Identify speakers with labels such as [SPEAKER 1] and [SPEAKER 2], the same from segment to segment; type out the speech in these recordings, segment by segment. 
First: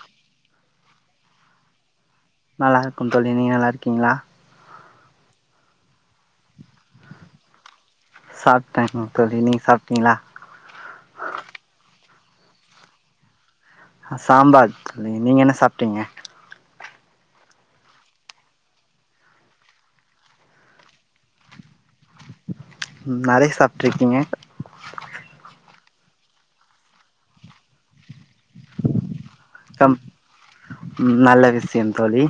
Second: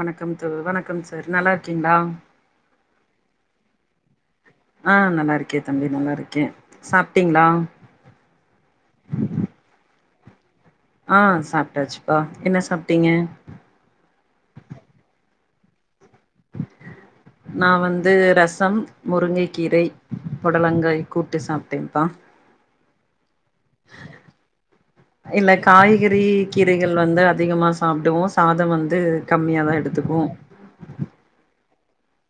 [SPEAKER 1] வணக்கம் தோ வணக்கம் சார் நல்லார்க்கீங்ளா
[SPEAKER 2] நல்லார்க்கோம் தோழி நீங்க நல்லார்க்கீங்ளா
[SPEAKER 1] ஆ நல்லார்க்கே தம்பி நல்லார்க்கே சாப்ட்டீங்ளா
[SPEAKER 2] சாப்ட்டேங்க தோழி நீங்க சாப்ட்டீங்ளா
[SPEAKER 1] ஆ சாப்ட்டாச்சுப்பா என்ன சாப்ட்டீங்க
[SPEAKER 2] அ சாம்பார் இ நீங்க என்ன சாப்ட்டீங்க
[SPEAKER 1] நா வந்து ரசம் முருங்கைக்கீரை புடலங்காய் கூட்டு சாப்ட்டேன்ப்பா
[SPEAKER 2] நெறைய் சாப்ட்ருங்கிங்க
[SPEAKER 1] இல்லே காய்கறி கீரைகள் வந்து அதிகமா சாப்டுவோ சாதம் வந்து கம்மியாதா எடுத்துக்கு
[SPEAKER 2] ம் நல்ல விஸ்யன் தோழி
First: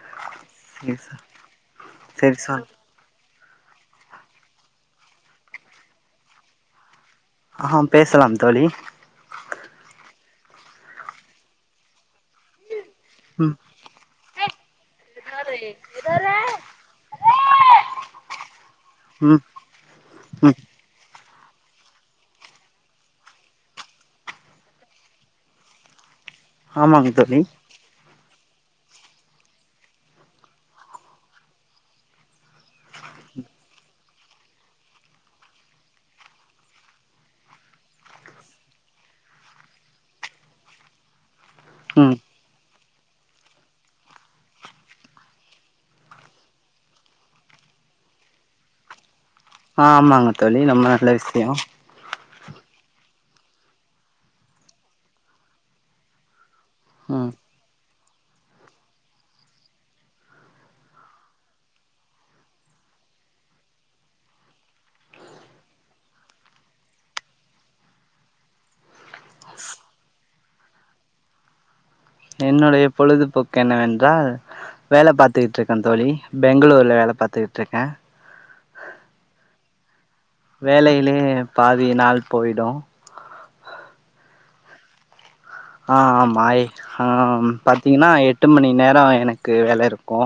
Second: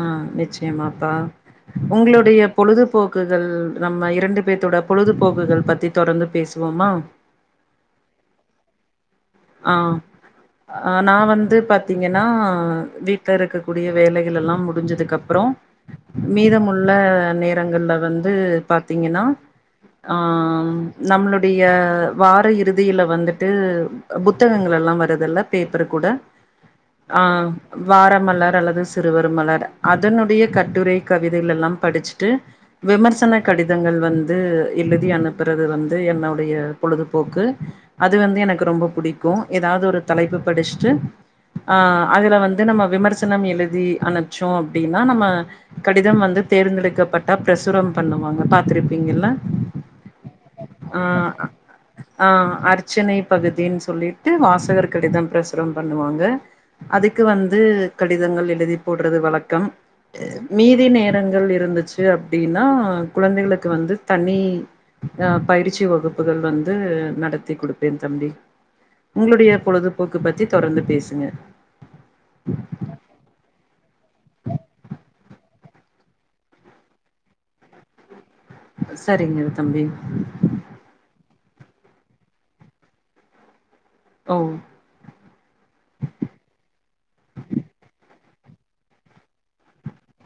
[SPEAKER 1] ஆ
[SPEAKER 2] சரி
[SPEAKER 1] நிச்சயமாப்பா
[SPEAKER 2] சார் சரி
[SPEAKER 1] ஒங்களுடைய
[SPEAKER 2] சொல்
[SPEAKER 1] பொழுது போக்குகள் நம்ம இரண்டு பேர்த்தோட பொழுதுபோக்குகள் பத்தி தொடர்ந்து பேசுவோமா
[SPEAKER 2] ஆ பேசலாம் தோழி
[SPEAKER 1] ஆ நா வந்து பாத்தீங்கன்னா வீட்டுல
[SPEAKER 2] ம்
[SPEAKER 1] இருக்க கூடிய வேலைகள் எல்லா முடிஞ்சதுக்கு அப்றோ மீதமுள் ள நேரங்கள்ல வந்து பாத்தீங்கன்னா
[SPEAKER 2] ம்
[SPEAKER 1] ஆ
[SPEAKER 2] ம்
[SPEAKER 1] நம்மளுடைய வார இறுதியில வந்துட்டு புத்தகங்கள் எல்லா வருதுல்ல பேப்பர் கூட
[SPEAKER 2] ஆமாங்க
[SPEAKER 1] ஆ
[SPEAKER 2] தோழி
[SPEAKER 1] வார மலர் அல்லது சிறுவர் மலர் அதனுடைய கட்டுரை கவிதைகள் எல்லா படிச்சுட்டு விமர்சன கடிதங்கள் வந்து எழுதி அனுப்புறது வந்து என்னுடைய பொழுதுபோக்கு அது வந்து எனக்கு ரொம்ப புடிக்கு ஏதாது ஒரு தலைப்பு படிச்சுட்டு ஆ
[SPEAKER 2] ம்
[SPEAKER 1] அதுல வந்து நம்ம விமர்சனம் எழுதி அனுச்சோ அப்டினா நம்ம கடிதம் வந்து தேர்ந்தெடுக்கப்பட்ட ப்ரசுரம் பண்ணுவாங்க பாத்திருப்பீங்கல்ல
[SPEAKER 2] ஆமாங்க தோழி ரொம்ப
[SPEAKER 1] ஆ
[SPEAKER 2] நல்ல விஷய
[SPEAKER 1] ஆ அர்ச்சனை பகுதின் சொல்லிட்டு வாசகர் கடிதம் ப்ரசுரம் பண்ணுவாங்க அதுக்கு
[SPEAKER 2] ம்
[SPEAKER 1] வந்து கடிதங்கள் எழுதி போடுறது வழக்கம் மீதி நேரங்கள் இருந்துச்சு அப்டின்னா குழந்தைகளுக்கு வந்து தனி அ பயிற்சி வகுப்புகள் வந்து நடத்தி குடுப்பேன் தம்பி உங்களுடைய பொழுதுபோக்கு பத்தி தொடர்ந்து பேசுங்க
[SPEAKER 2] என்னுடைய பொழுதுபோக்கு என்னவென்றால் வேல பாத்துக்கிட்டு இருக்கே தோழி பெங்களூர்ல வேல பாத்துக்கிட்டு இருக்கே
[SPEAKER 1] சரிங்க தம்பி
[SPEAKER 2] வேலையிலயே பாதி நாள் போயிடு
[SPEAKER 1] ஓ
[SPEAKER 2] ஆ ஆமாய் ஆ பாத்தீங்கன்னா எட்டு மணி நேர எனக்கு வேல இருக்கு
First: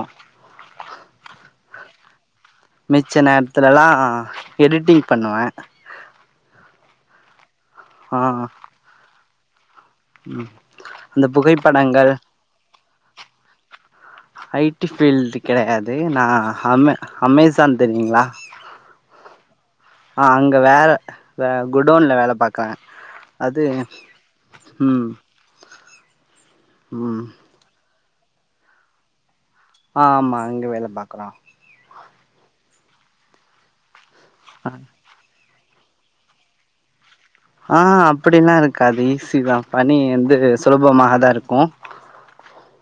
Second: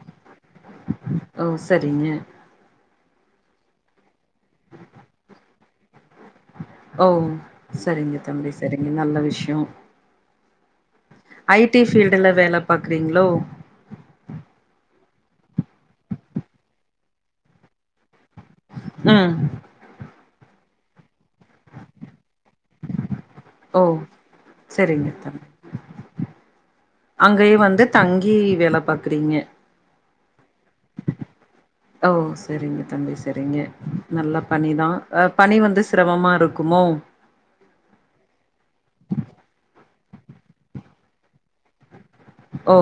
[SPEAKER 1] ஓ சரிங்க
[SPEAKER 2] மிச்ச நேரத்துலலா எடிட்டிங் பண்ணுவே
[SPEAKER 1] ஓ சரிங்க
[SPEAKER 2] ஆ
[SPEAKER 1] தம்பி சரிங்க நல்ல விஷ்யோ
[SPEAKER 2] ம் இந்த புகைப்படங்கள்
[SPEAKER 1] பாக்றீங்களோ
[SPEAKER 2] ஐ டி ஃபீல்டு கெடையாது நா அமே அமேசான் தெரியுங்களா
[SPEAKER 1] ம்
[SPEAKER 2] ஆ அங்க வேல வே குடோன்ல் வேல பாக்குர அது
[SPEAKER 1] ஓ
[SPEAKER 2] ம்
[SPEAKER 1] சரிங்க தம்பி
[SPEAKER 2] ம்
[SPEAKER 1] அங்கயே வந்து தங்கி வேல பாக்குறீங்க
[SPEAKER 2] ஆமா அங்க வேல பாக்குறோ
[SPEAKER 1] ஓ சரிங்க தம்பி சரிங்க நல்ல பணிதா அ பணி வந்து சிரமமா இருக்குமோ
[SPEAKER 2] ஆ அப்டிலா இருக்காது ஈஸி தா பணி வந்து சுலபமாக தா இருக்கு
[SPEAKER 1] ஓ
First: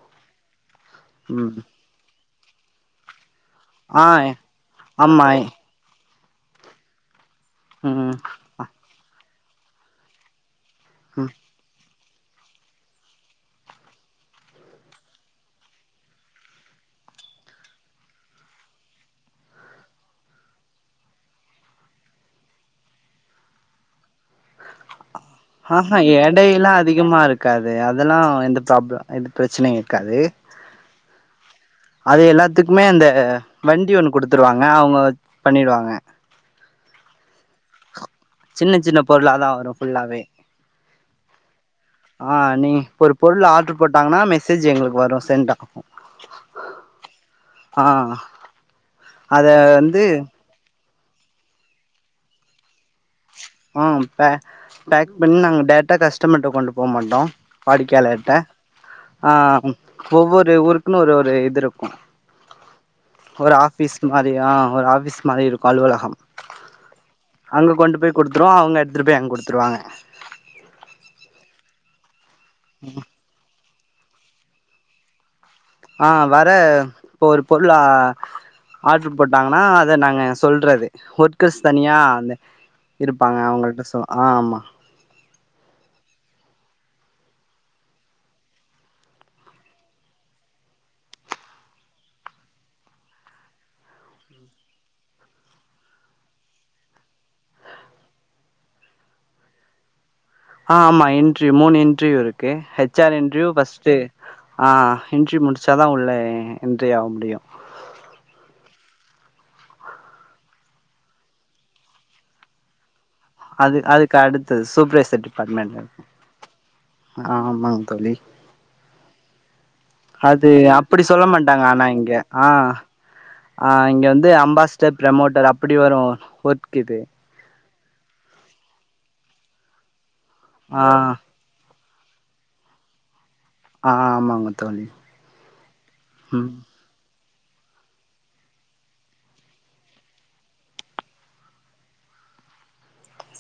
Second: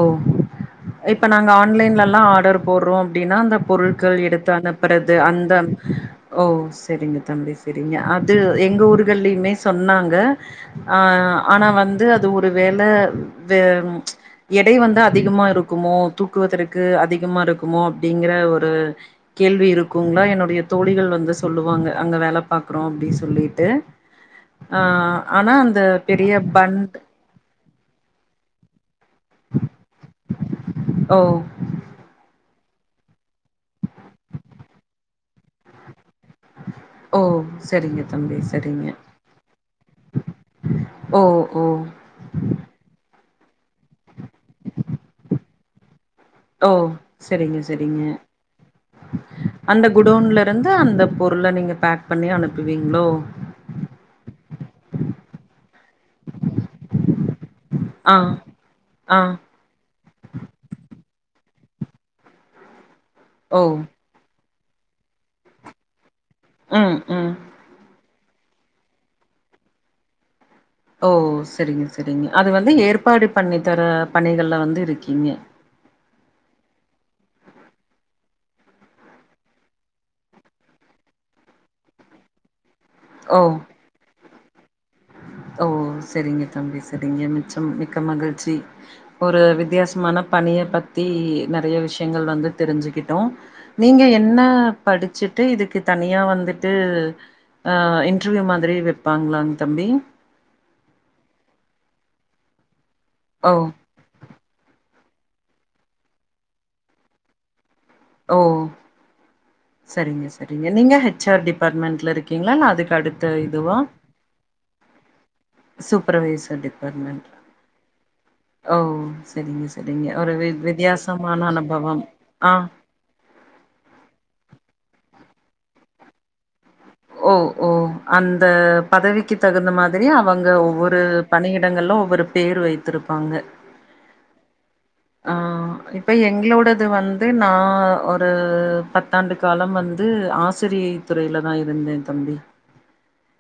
[SPEAKER 1] இப்ப நாங்க
[SPEAKER 2] ம்
[SPEAKER 1] ஆன்லைன்லல்லா ஆர்டர் போடுறோ அப்டின்னா அந்த
[SPEAKER 2] ஆ
[SPEAKER 1] பொருட்கள் எடுத்து அனுப்புறது
[SPEAKER 2] ஆமா
[SPEAKER 1] அந்த ஓ செரிங்க தம்பி செரிங்க
[SPEAKER 2] ம்
[SPEAKER 1] அது எங்க ஊர்கள்லயுமே சொன்னாங்க அ
[SPEAKER 2] ம்
[SPEAKER 1] ஆனா வந்து அது ஒரு வேல வே எடை வந்து அதிகமா இருக்குமோ தூக்குவதற்கு அதிகமா இருக்குமோ அப்டிங்கிற ஒரு கேள்வி இருக்குங்களா என்னுடைய தோழிகள் வந்து சொல்லுவாங்க அங்கே வேல பாக்குறோ அப்டி சொல்லிட்டு ஆ ஆனா அந்த
[SPEAKER 2] ஆஹ்ஹா
[SPEAKER 1] பெரிய
[SPEAKER 2] எடைய எல்லா
[SPEAKER 1] பண்ட்
[SPEAKER 2] அதிகமா இருக்காது அதெல்லாம எந்த ப்ராபல எந்த பெரச்சனையு இருக்காது
[SPEAKER 1] ஓ
[SPEAKER 2] அது எல்லாத்துக்குமே அந்த வண்டி ஒன்னு குடுத்துருவாங்க அவுங்க பண்ணிடுவாங்க
[SPEAKER 1] ஓ செரிங்க தம்பி
[SPEAKER 2] சின்ன
[SPEAKER 1] செரிங்க
[SPEAKER 2] சின்ன பொருளா தா வரு ஃபுல்லாவே
[SPEAKER 1] ஓ ஓ
[SPEAKER 2] ஆ நீ இப்ப ஒரு பொருள் ஆர்டரு போட்டாங்கனா மெசேஜ் எங்களுக்கு வரு செண்ட் ஆகு
[SPEAKER 1] ஓ செரிங்க
[SPEAKER 2] ஆ
[SPEAKER 1] செரிங்க
[SPEAKER 2] அத
[SPEAKER 1] அந்த
[SPEAKER 2] வந்து
[SPEAKER 1] குடோன்ல வந்து அந்த பொருள நீங்க பேக் பண்ணி அனுப்புவீங்ளோ
[SPEAKER 2] ஆ பே பேக் பண்ணி நாங்க டேர்டா கஸ்டமர்ட்ட கொண்டு போ மாட்டோ
[SPEAKER 1] ஆ
[SPEAKER 2] வாடிக்கையாளர்ட்ட
[SPEAKER 1] ஆ
[SPEAKER 2] ஒவ்வொரு ஊருக்குன்னு ஒரு ஒரு இது இருக்கு ஒரு
[SPEAKER 1] ஓ
[SPEAKER 2] ஆஃபிஸ் மாதிரி ஆ ஒரு ஆஃபிஸ் மாதிரி இருக்கு அலுவலகம்
[SPEAKER 1] ம் ம்
[SPEAKER 2] அங்க கொண்டு போய் குடுத்துருவோ அவுங்க எடுத்துட்டு போய் அங் குடுத்துருவாங்க
[SPEAKER 1] ஓ செரிங்க செரிங்க அது வந்து ஏற்பாடு பண்ணி தர பணிகள்ல வந்து இருக்கீங்க
[SPEAKER 2] ஆ வர இப்ப ஒரு பொருளா ஆர்டர் போட்டாங்கன்னா அத நாங்க சொல்றது ஒர்க்கர்ஸ் தனியா அந்த இருப்பாங்க
[SPEAKER 1] ஓ
[SPEAKER 2] அவுங்கள்ட்ட சொ ஆ ஆமா
[SPEAKER 1] ஓ செரிங்க தம்பி செரிங்க மிச்ச மிக்க மகிழ்ச்சி ஒரு வித்தியாசமான பணிய பத்தி நறைய விஷயங்கள் வந்து தெரிஞ்சுக்கிட்டோ நீங்க என்ன படிச்சுட்டு இதுக்கு தனியா வந்துட்டு ஆ இன்டர்வியூ மாதிரி வெப்பாங்களாங்க தம்பி
[SPEAKER 2] ஆ ஆமா இன்டர்வியூ மூணு இன்ட்ர்வியூ இருக்கு ஹச் ஆர் இன்டர்வியூ
[SPEAKER 1] ஓ
[SPEAKER 2] ஃபஸ்ட்டு ஆ இன்டர்வியூ முடிச்சாதா உள்ளே என்றி ஆக முடியு
[SPEAKER 1] ஓ செரிங்க செரிங்க நீங்க ஹச் ஆர் டிபார்ட்மெண்ட்ல இருக்கீங்ளா இல்ல அதுக்கு அடுத்
[SPEAKER 2] அது அதுக்கு அடுத்தது சூப்பர்வைசர் டிபார்ட்மெண்ட் இருக்கு
[SPEAKER 1] சூப்பர்வைசர் டிபார்ட்மெண்ட்
[SPEAKER 2] ஆமாங் தோழி
[SPEAKER 1] ஓ செரிங்க செரிங்க ஒரு வி
[SPEAKER 2] அது அப்படி சொல்ல
[SPEAKER 1] வித்தியாசமான
[SPEAKER 2] மாட்டாங்க ஆனா
[SPEAKER 1] அனுபவம்
[SPEAKER 2] இங்க
[SPEAKER 1] ஆ
[SPEAKER 2] ஆ இங்க வந்து அம்பாஸ்டர் ப்ரமோட்டர் அப்டி வரு ஒர்க் இது
[SPEAKER 1] ஓ ஓ அந்த பதவிக்கு தகுந்த மாதிரி அவங்க
[SPEAKER 2] ஆ
[SPEAKER 1] ஒவ்வொரு பணியிடங்கள்ல ஒவ்வொரு பேரு வைத்திருப்பாங்க
[SPEAKER 2] ஆ ஆமாங்க தோழி ம்
[SPEAKER 1] இது வந்து நா ஒரு பத்தாண்டு காலம் வந்து ஆசிரியை துறையில தா இரு ந்த தம்பி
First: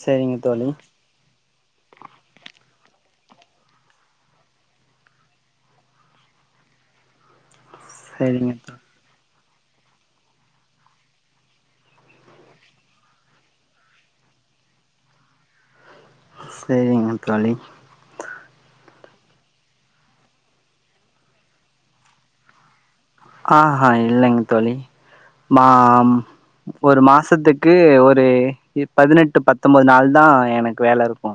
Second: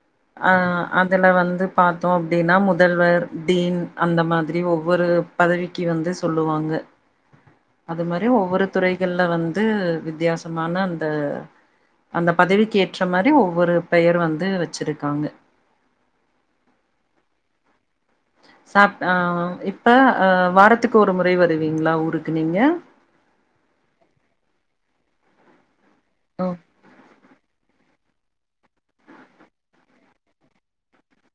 [SPEAKER 2] செரிங்க
[SPEAKER 1] ஆ
[SPEAKER 2] தோழி
[SPEAKER 1] அதுல வந்து பார்த்தோ அப்டின்னா முதல்வர் டீன் அந்த மாதிரி ஒவ்வொரு பதவிக்கி வந்து சொல்லுவாங்க அது மாரி
[SPEAKER 2] செரிங்க
[SPEAKER 1] ஒவ்வொரு
[SPEAKER 2] தோ
[SPEAKER 1] துறை கள்ல வந்து வித்தியாசமான அந்த அந்த பதவிக்கேற் ற மாரி ஒவ்வொரு பெயர் வந்து வச்சிருக்காங்க
[SPEAKER 2] சேரிங்க தோழி
[SPEAKER 1] சாப் ஆ இப்ப வாரத்துக்கு ஒரு முறை வருவீங்ளா ஊருக்கு நீங்க
[SPEAKER 2] ஆஹா இல்லைங்க தோழி மா
[SPEAKER 1] ஓ
[SPEAKER 2] ஒரு மாசத்துக்கு ஒரு பதினெட்டு பத்தொன்பது நாள் தா எனக்கு வேல இருக்கு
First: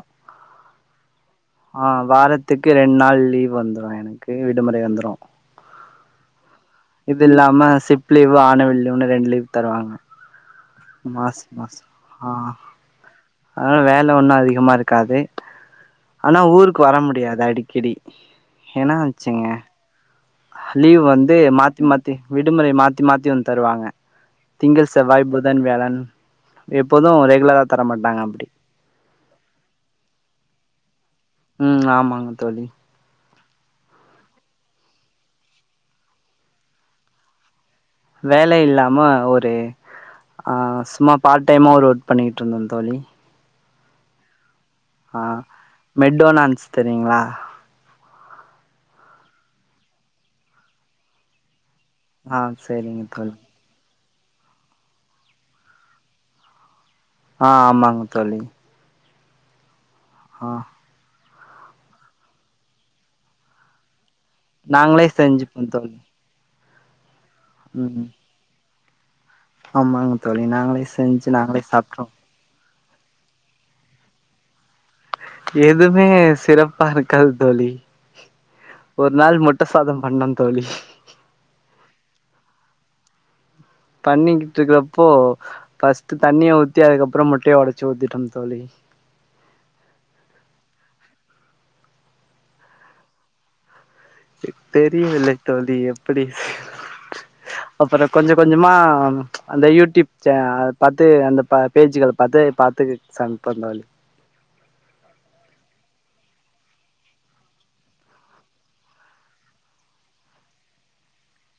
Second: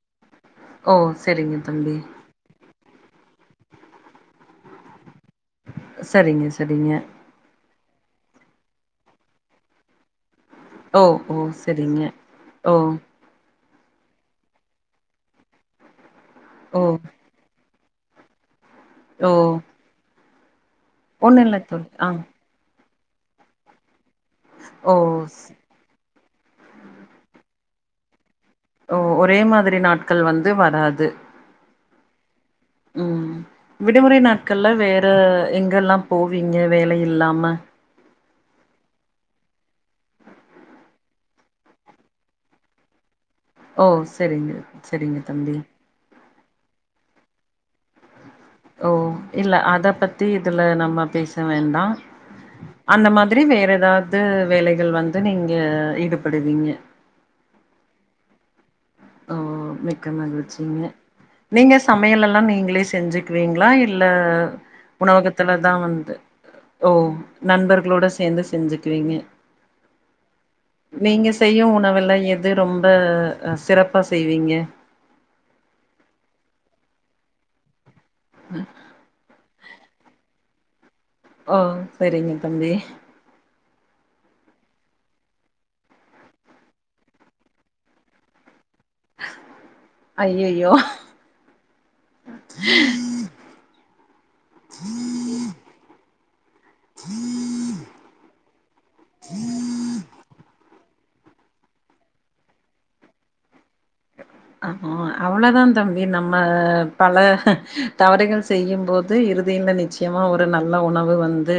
[SPEAKER 1] ஓ செரிங்க
[SPEAKER 2] ஆ வாரத்துக்கு ரெண்ட் நாள் லீவ் வந்துரு எனக்கு விடுமுறை வந்துரு
[SPEAKER 1] செரிங்க செரிங்க
[SPEAKER 2] இது இல்லாம சிப்ட் லீவு ஆனுவல் லீவுன்னு ரெண்டு லீவ் தருவாங்க
[SPEAKER 1] ஓ
[SPEAKER 2] மாச
[SPEAKER 1] ஓ
[SPEAKER 2] மாச
[SPEAKER 1] சரிங்க
[SPEAKER 2] ஆ
[SPEAKER 1] ஓ
[SPEAKER 2] அதனால வேல ஒன்னு அதிகமா இருக்காது ஆனா ஊருக்கு
[SPEAKER 1] ஓ
[SPEAKER 2] வர முடியாது அடிக்கடி
[SPEAKER 1] ஓ
[SPEAKER 2] என்னாச்சுங்க லீவ் வந்து
[SPEAKER 1] ஒண்ணு இல்ல
[SPEAKER 2] மாத்தி
[SPEAKER 1] தோழி ஆ
[SPEAKER 2] மாத்தி விடுமுறை மாத்தி மாத்தி வந்து தருவாங்க திங்கள்
[SPEAKER 1] ஓ
[SPEAKER 2] செவ்வாய்
[SPEAKER 1] ஸ்
[SPEAKER 2] புதன் வியாழன் எப்போது ரெகுலரா தரமாட்டாங்க அப்டி
[SPEAKER 1] ஓ ஒரே மாதிரி நாட்கள் வந்து வராது
[SPEAKER 2] ம் ஆமாங்க தோழி
[SPEAKER 1] ம் விடுமுறை நாட்கள்ல வேற எங்கெல்லா போவீங்க வேலை இல்லாம
[SPEAKER 2] வேலை இல்லாம ஒரு ஆ சும்மா பார்ட் டைம்மா ஒரு ஒர்க் பண்ணிக்கிட்ருந்தே தோழி
[SPEAKER 1] ஓ செரிங்க செரிங்க
[SPEAKER 2] ஆ
[SPEAKER 1] தம்பி
[SPEAKER 2] மெட்டொனான்ஸ் தெரியுங்ளா
[SPEAKER 1] ஓ இல்ல அத பத்தி இதுல நம்ம பேச வேண்டா
[SPEAKER 2] ஆ சரிங்க
[SPEAKER 1] அந்த
[SPEAKER 2] தோழி
[SPEAKER 1] மாதிரி வேற எதாவ்து வேலைகள் வந்து நீங்க ஈடுபடுவீங்க
[SPEAKER 2] ஆ ஆமாங்க தோழி
[SPEAKER 1] ஓ மெக்டொனால்
[SPEAKER 2] ஆ
[SPEAKER 1] வச்சிங்க நீங்க சமையலெல்லா நீங்களே செஞ்சுக்வீங்ளா இல்ல
[SPEAKER 2] நாங்களே செஞ்சுப்போ
[SPEAKER 1] உணவகத்துலதா
[SPEAKER 2] தோழி
[SPEAKER 1] வந்து ஓ நண்பர்களோட
[SPEAKER 2] ம்
[SPEAKER 1] சேந்து செஞ்சுக்குவீங்க
[SPEAKER 2] ஆமாங்க தோழி நாங்களே
[SPEAKER 1] நீங்க
[SPEAKER 2] செஞ்சு நாங்களே
[SPEAKER 1] செய்யு
[SPEAKER 2] சாப்ட்ருவோ
[SPEAKER 1] உணவுல எது ரொம்ப அ சிறப்பா செய்வீங்க
[SPEAKER 2] எதுமே சிறப்பா இருக்காது தோழி
[SPEAKER 1] ம்
[SPEAKER 2] ஒரு நாள் முட்ட சாதம் பண்ணம் தோழி
[SPEAKER 1] ஓ செரிங்க தம்பி
[SPEAKER 2] பண்ணிக்கிட்டு இருக்குறப்போ ஃபஸ்ட்டு தண்ணிய ஊத்தி அதுக்கப்பற முட்டய ஒடைச்சு ஊத்திட்டம் தோழி
[SPEAKER 1] ஐயையோ
[SPEAKER 2] எ தெரியவில்ல தோழி எப்பிடி அப்பற கொஞ்ச கொஞ்சமா அந்த யூடியூப் சேனல் பாத்து அந்த ப பேஜூகள பாத்து பாத்து சமைப்போ தோழி
[SPEAKER 1] ஆமா அவளதா தம்பி நம்ம பல தவறுகள் செய்யும்போது இறுதியில நிச்ச சயமா ஒரு நல்ல உணவு வந்து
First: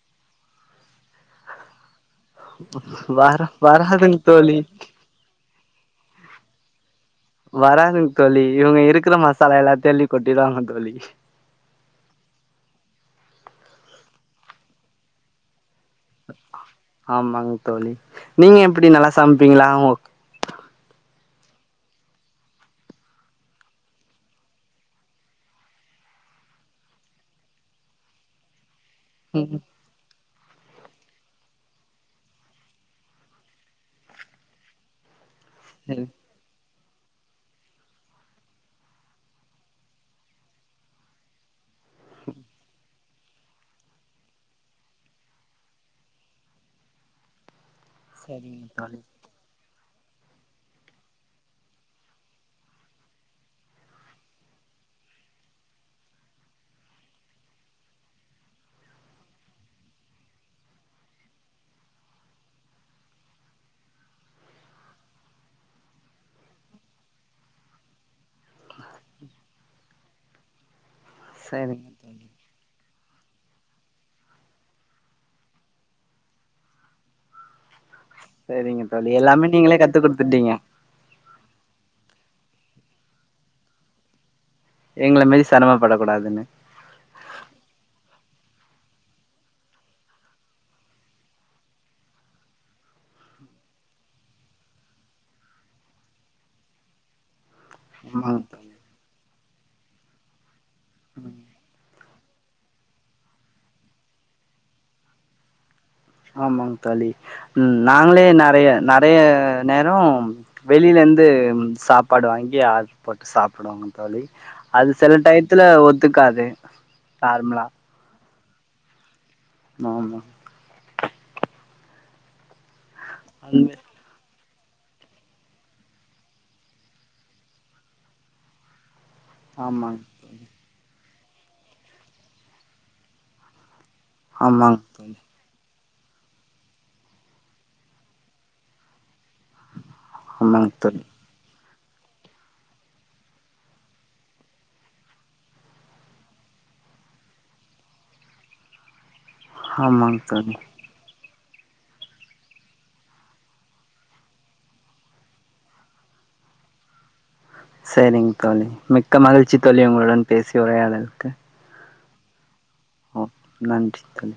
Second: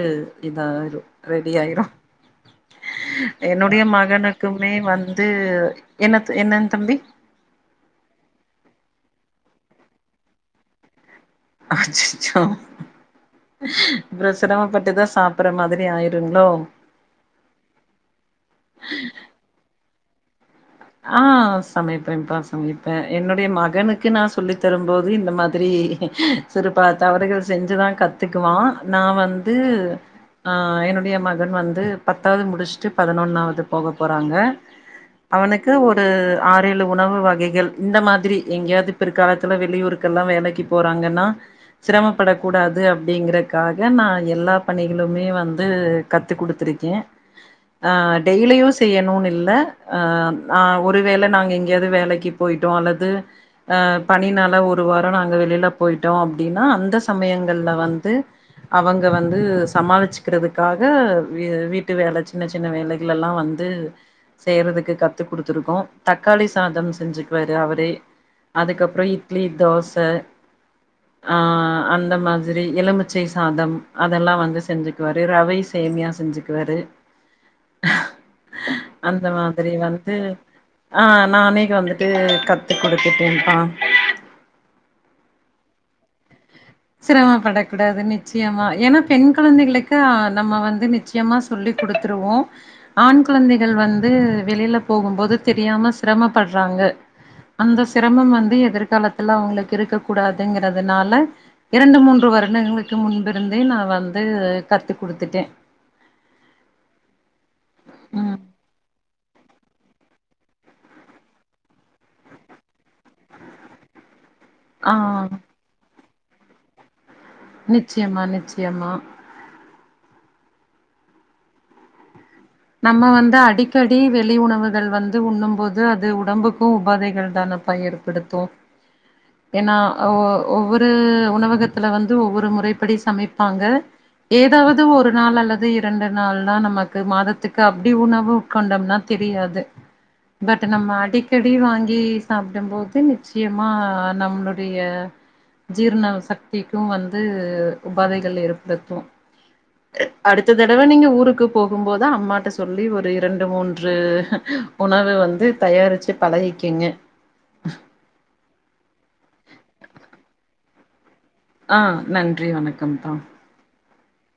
[SPEAKER 1] இது ஆயிரு ரெடி ஆயிரு
[SPEAKER 2] வர
[SPEAKER 1] என்னுடைய
[SPEAKER 2] வராதுங் தோழி
[SPEAKER 1] மகனுக்குமே வந்து என்னத் என்னங் தம்பி
[SPEAKER 2] வராதுங் தோழி இவுங்க இருக்குற மசாலா எல்லத்தையு அள்ளி கொட்டிருவாங்க தோழி
[SPEAKER 1] அச்சச்சோ அப்ற சிரமப்பட்டு தா சாப்புட்ற மாதிரி ஆயிர் ருங்ளோ
[SPEAKER 2] ஆமாங்க தோழி நீங்க எப்டி நல்லா சமைப்பீங்ளா உங்க
[SPEAKER 1] ஆ சமைப்பேப்பா சமைப்பே என்னுடைய மகனுக்கு நா சொல்லி தரும்போது இந்த மாதிரி சிறு பல தவறுகள் செஞ்சுதா கத்துக்குவா நா வந்து
[SPEAKER 2] ம்
[SPEAKER 1] ஆ என்னுடைய மகன் வந்து பத்தாவ்து முடிச்ட்டு பதினொன்னாவ்து போக போறாங்க அவனுக்கு ஒரு ஆறேழு உணவு வகைகள் இந்த மாதிரி எங்கெயாவ்து பிற்காலத்துல வெளியூருக்கெல்லா வேலைக்கு போறாங்கனா சிரமப்படக் கூடாது அப் டிங்றக்காக நா எல்லா பணிகளுமே வந்து கத்து குடுத்துருக்கே ஆ
[SPEAKER 2] சரிங்க
[SPEAKER 1] டெய்லியு
[SPEAKER 2] தோழி
[SPEAKER 1] செய்யணுனு இல்ல அ ஆ ஒரு வேல நாங்க எங்கேயாது வேலைக்கு போயிட்டோ அல்லது அ பணினால ஒரு வாரோ நாங்க வெளில போயிட்டோ அப்டின்னா அந்த சமயங்கள்ல வந்து அவங்க வந்து சமாள்ச்சுக்றதுக்காக வீட்டு வேல சின்ன சின் ன வேலைக்லலா வந்து செய்றதுக்கு கத்து குடுத்துருக்கோ தக்காளி சாதம் செஞ்சுக்குவாரு அவரே அதுக்கப்றோ இட்லி தோச ஆ
[SPEAKER 2] சரிங்க
[SPEAKER 1] அந்த மாதி ரி எலுமிச்சை சாதம் அதெல்லா வந்து செஞ்சுக்குவாரு ரவை சேமியா செஞ்சுக்குவாரு
[SPEAKER 2] சேரிங்க தோழி
[SPEAKER 1] அந்த
[SPEAKER 2] எல்லாமே
[SPEAKER 1] மாதிரி
[SPEAKER 2] நீங்ளே கத்து
[SPEAKER 1] வந்து
[SPEAKER 2] குடுத்துட்டீங்க
[SPEAKER 1] ஆ நானே வந்துட்டு கத்து குடுத்துட்டே பா
[SPEAKER 2] எங்ள மாரி செரமப்படக் கூடாதுனு
[SPEAKER 1] சிரமப்படக் கூடாது நிச்சயமா ஏன்னா பெண் குழந்தைகளுக்கு நம்ம வந்து நிச் சயமா சொல்லி குடுத்துருவோ ஆண் குழந்தைகள் வந்து வெளில போகுபோது தெரியாம சிரமப்பட்றாங்க அந்த சிரமம்
[SPEAKER 2] ஆமாங்
[SPEAKER 1] வந்து எதிர்காலத்துல அவுங்ளுக்கு இருக்க கூடாதுங்றதுனால இரண்டு மூன்று வருடங்களுக்கு முன்பிருந்தே நா வந்து கத்து குடுத்துட்டே
[SPEAKER 2] ஆமாங் தோழி ம் நாங்ளே
[SPEAKER 1] ம்
[SPEAKER 2] நறைய நறைய நேரோம் வெளிலேந்து ம் சாப்பாடு வாங்கி ஆர்ட்ரு போட்டு சாப்டுவோங் தோழி
[SPEAKER 1] ஆ
[SPEAKER 2] அது செல டயத்துல ஒத்துக்காது காரம்லா
[SPEAKER 1] நிச்சயமா நிச்சயமா
[SPEAKER 2] நோ நோ
[SPEAKER 1] நம்ம வந்து
[SPEAKER 2] அந்த
[SPEAKER 1] அடிக்க டி வெளி உணவுகள் வந்து உண்ணுபோது அது உடம்புக்கு உபாதைகள் தானப்பா ஏற்படுத்து ஏனா
[SPEAKER 2] ஆமாங்
[SPEAKER 1] அ ஒ ஒவ்வொரு உணவகத்துல வந்து ஒவ்வொரு முறைப்படி சமைப்பாங்கள்
[SPEAKER 2] ஆமாங்
[SPEAKER 1] ஏதாவது ஒரு
[SPEAKER 2] தோழி
[SPEAKER 1] நாள் அல்லது இரண்டு நாள்னா நமக்கு மாதத்துக் க அப்டி உணவு உட்கொண்டோம்னா தெரியாது பட்
[SPEAKER 2] ஆமாங்
[SPEAKER 1] நம்ம
[SPEAKER 2] தோழி
[SPEAKER 1] அடிக் கடி வாங்கி சாப்டபோது நிச்சயமா நம்ளுடைய ஜீர்ணவ் சக்திக்கு வந்து உபாதைகள் ஏற்படுத்து
[SPEAKER 2] ஆமாங் தோழி
[SPEAKER 1] அடுத்த தடவ நீங்க ஊருக்கு போகுபோது அம்மா ட்ட சொல்லி ஒரு இரண்டு மூன்று உணவு வந்து தயாரிச்சு பழகிக்குங்க
[SPEAKER 2] சரிங் தோழி மிக்க மகிழ்ச்சி தோழி உங்களுடன் பேசி உரையாடலுக்கு
[SPEAKER 1] ஆ நன்றி வணக்கம் ப தா
[SPEAKER 2] ஓ நன்றி தோழி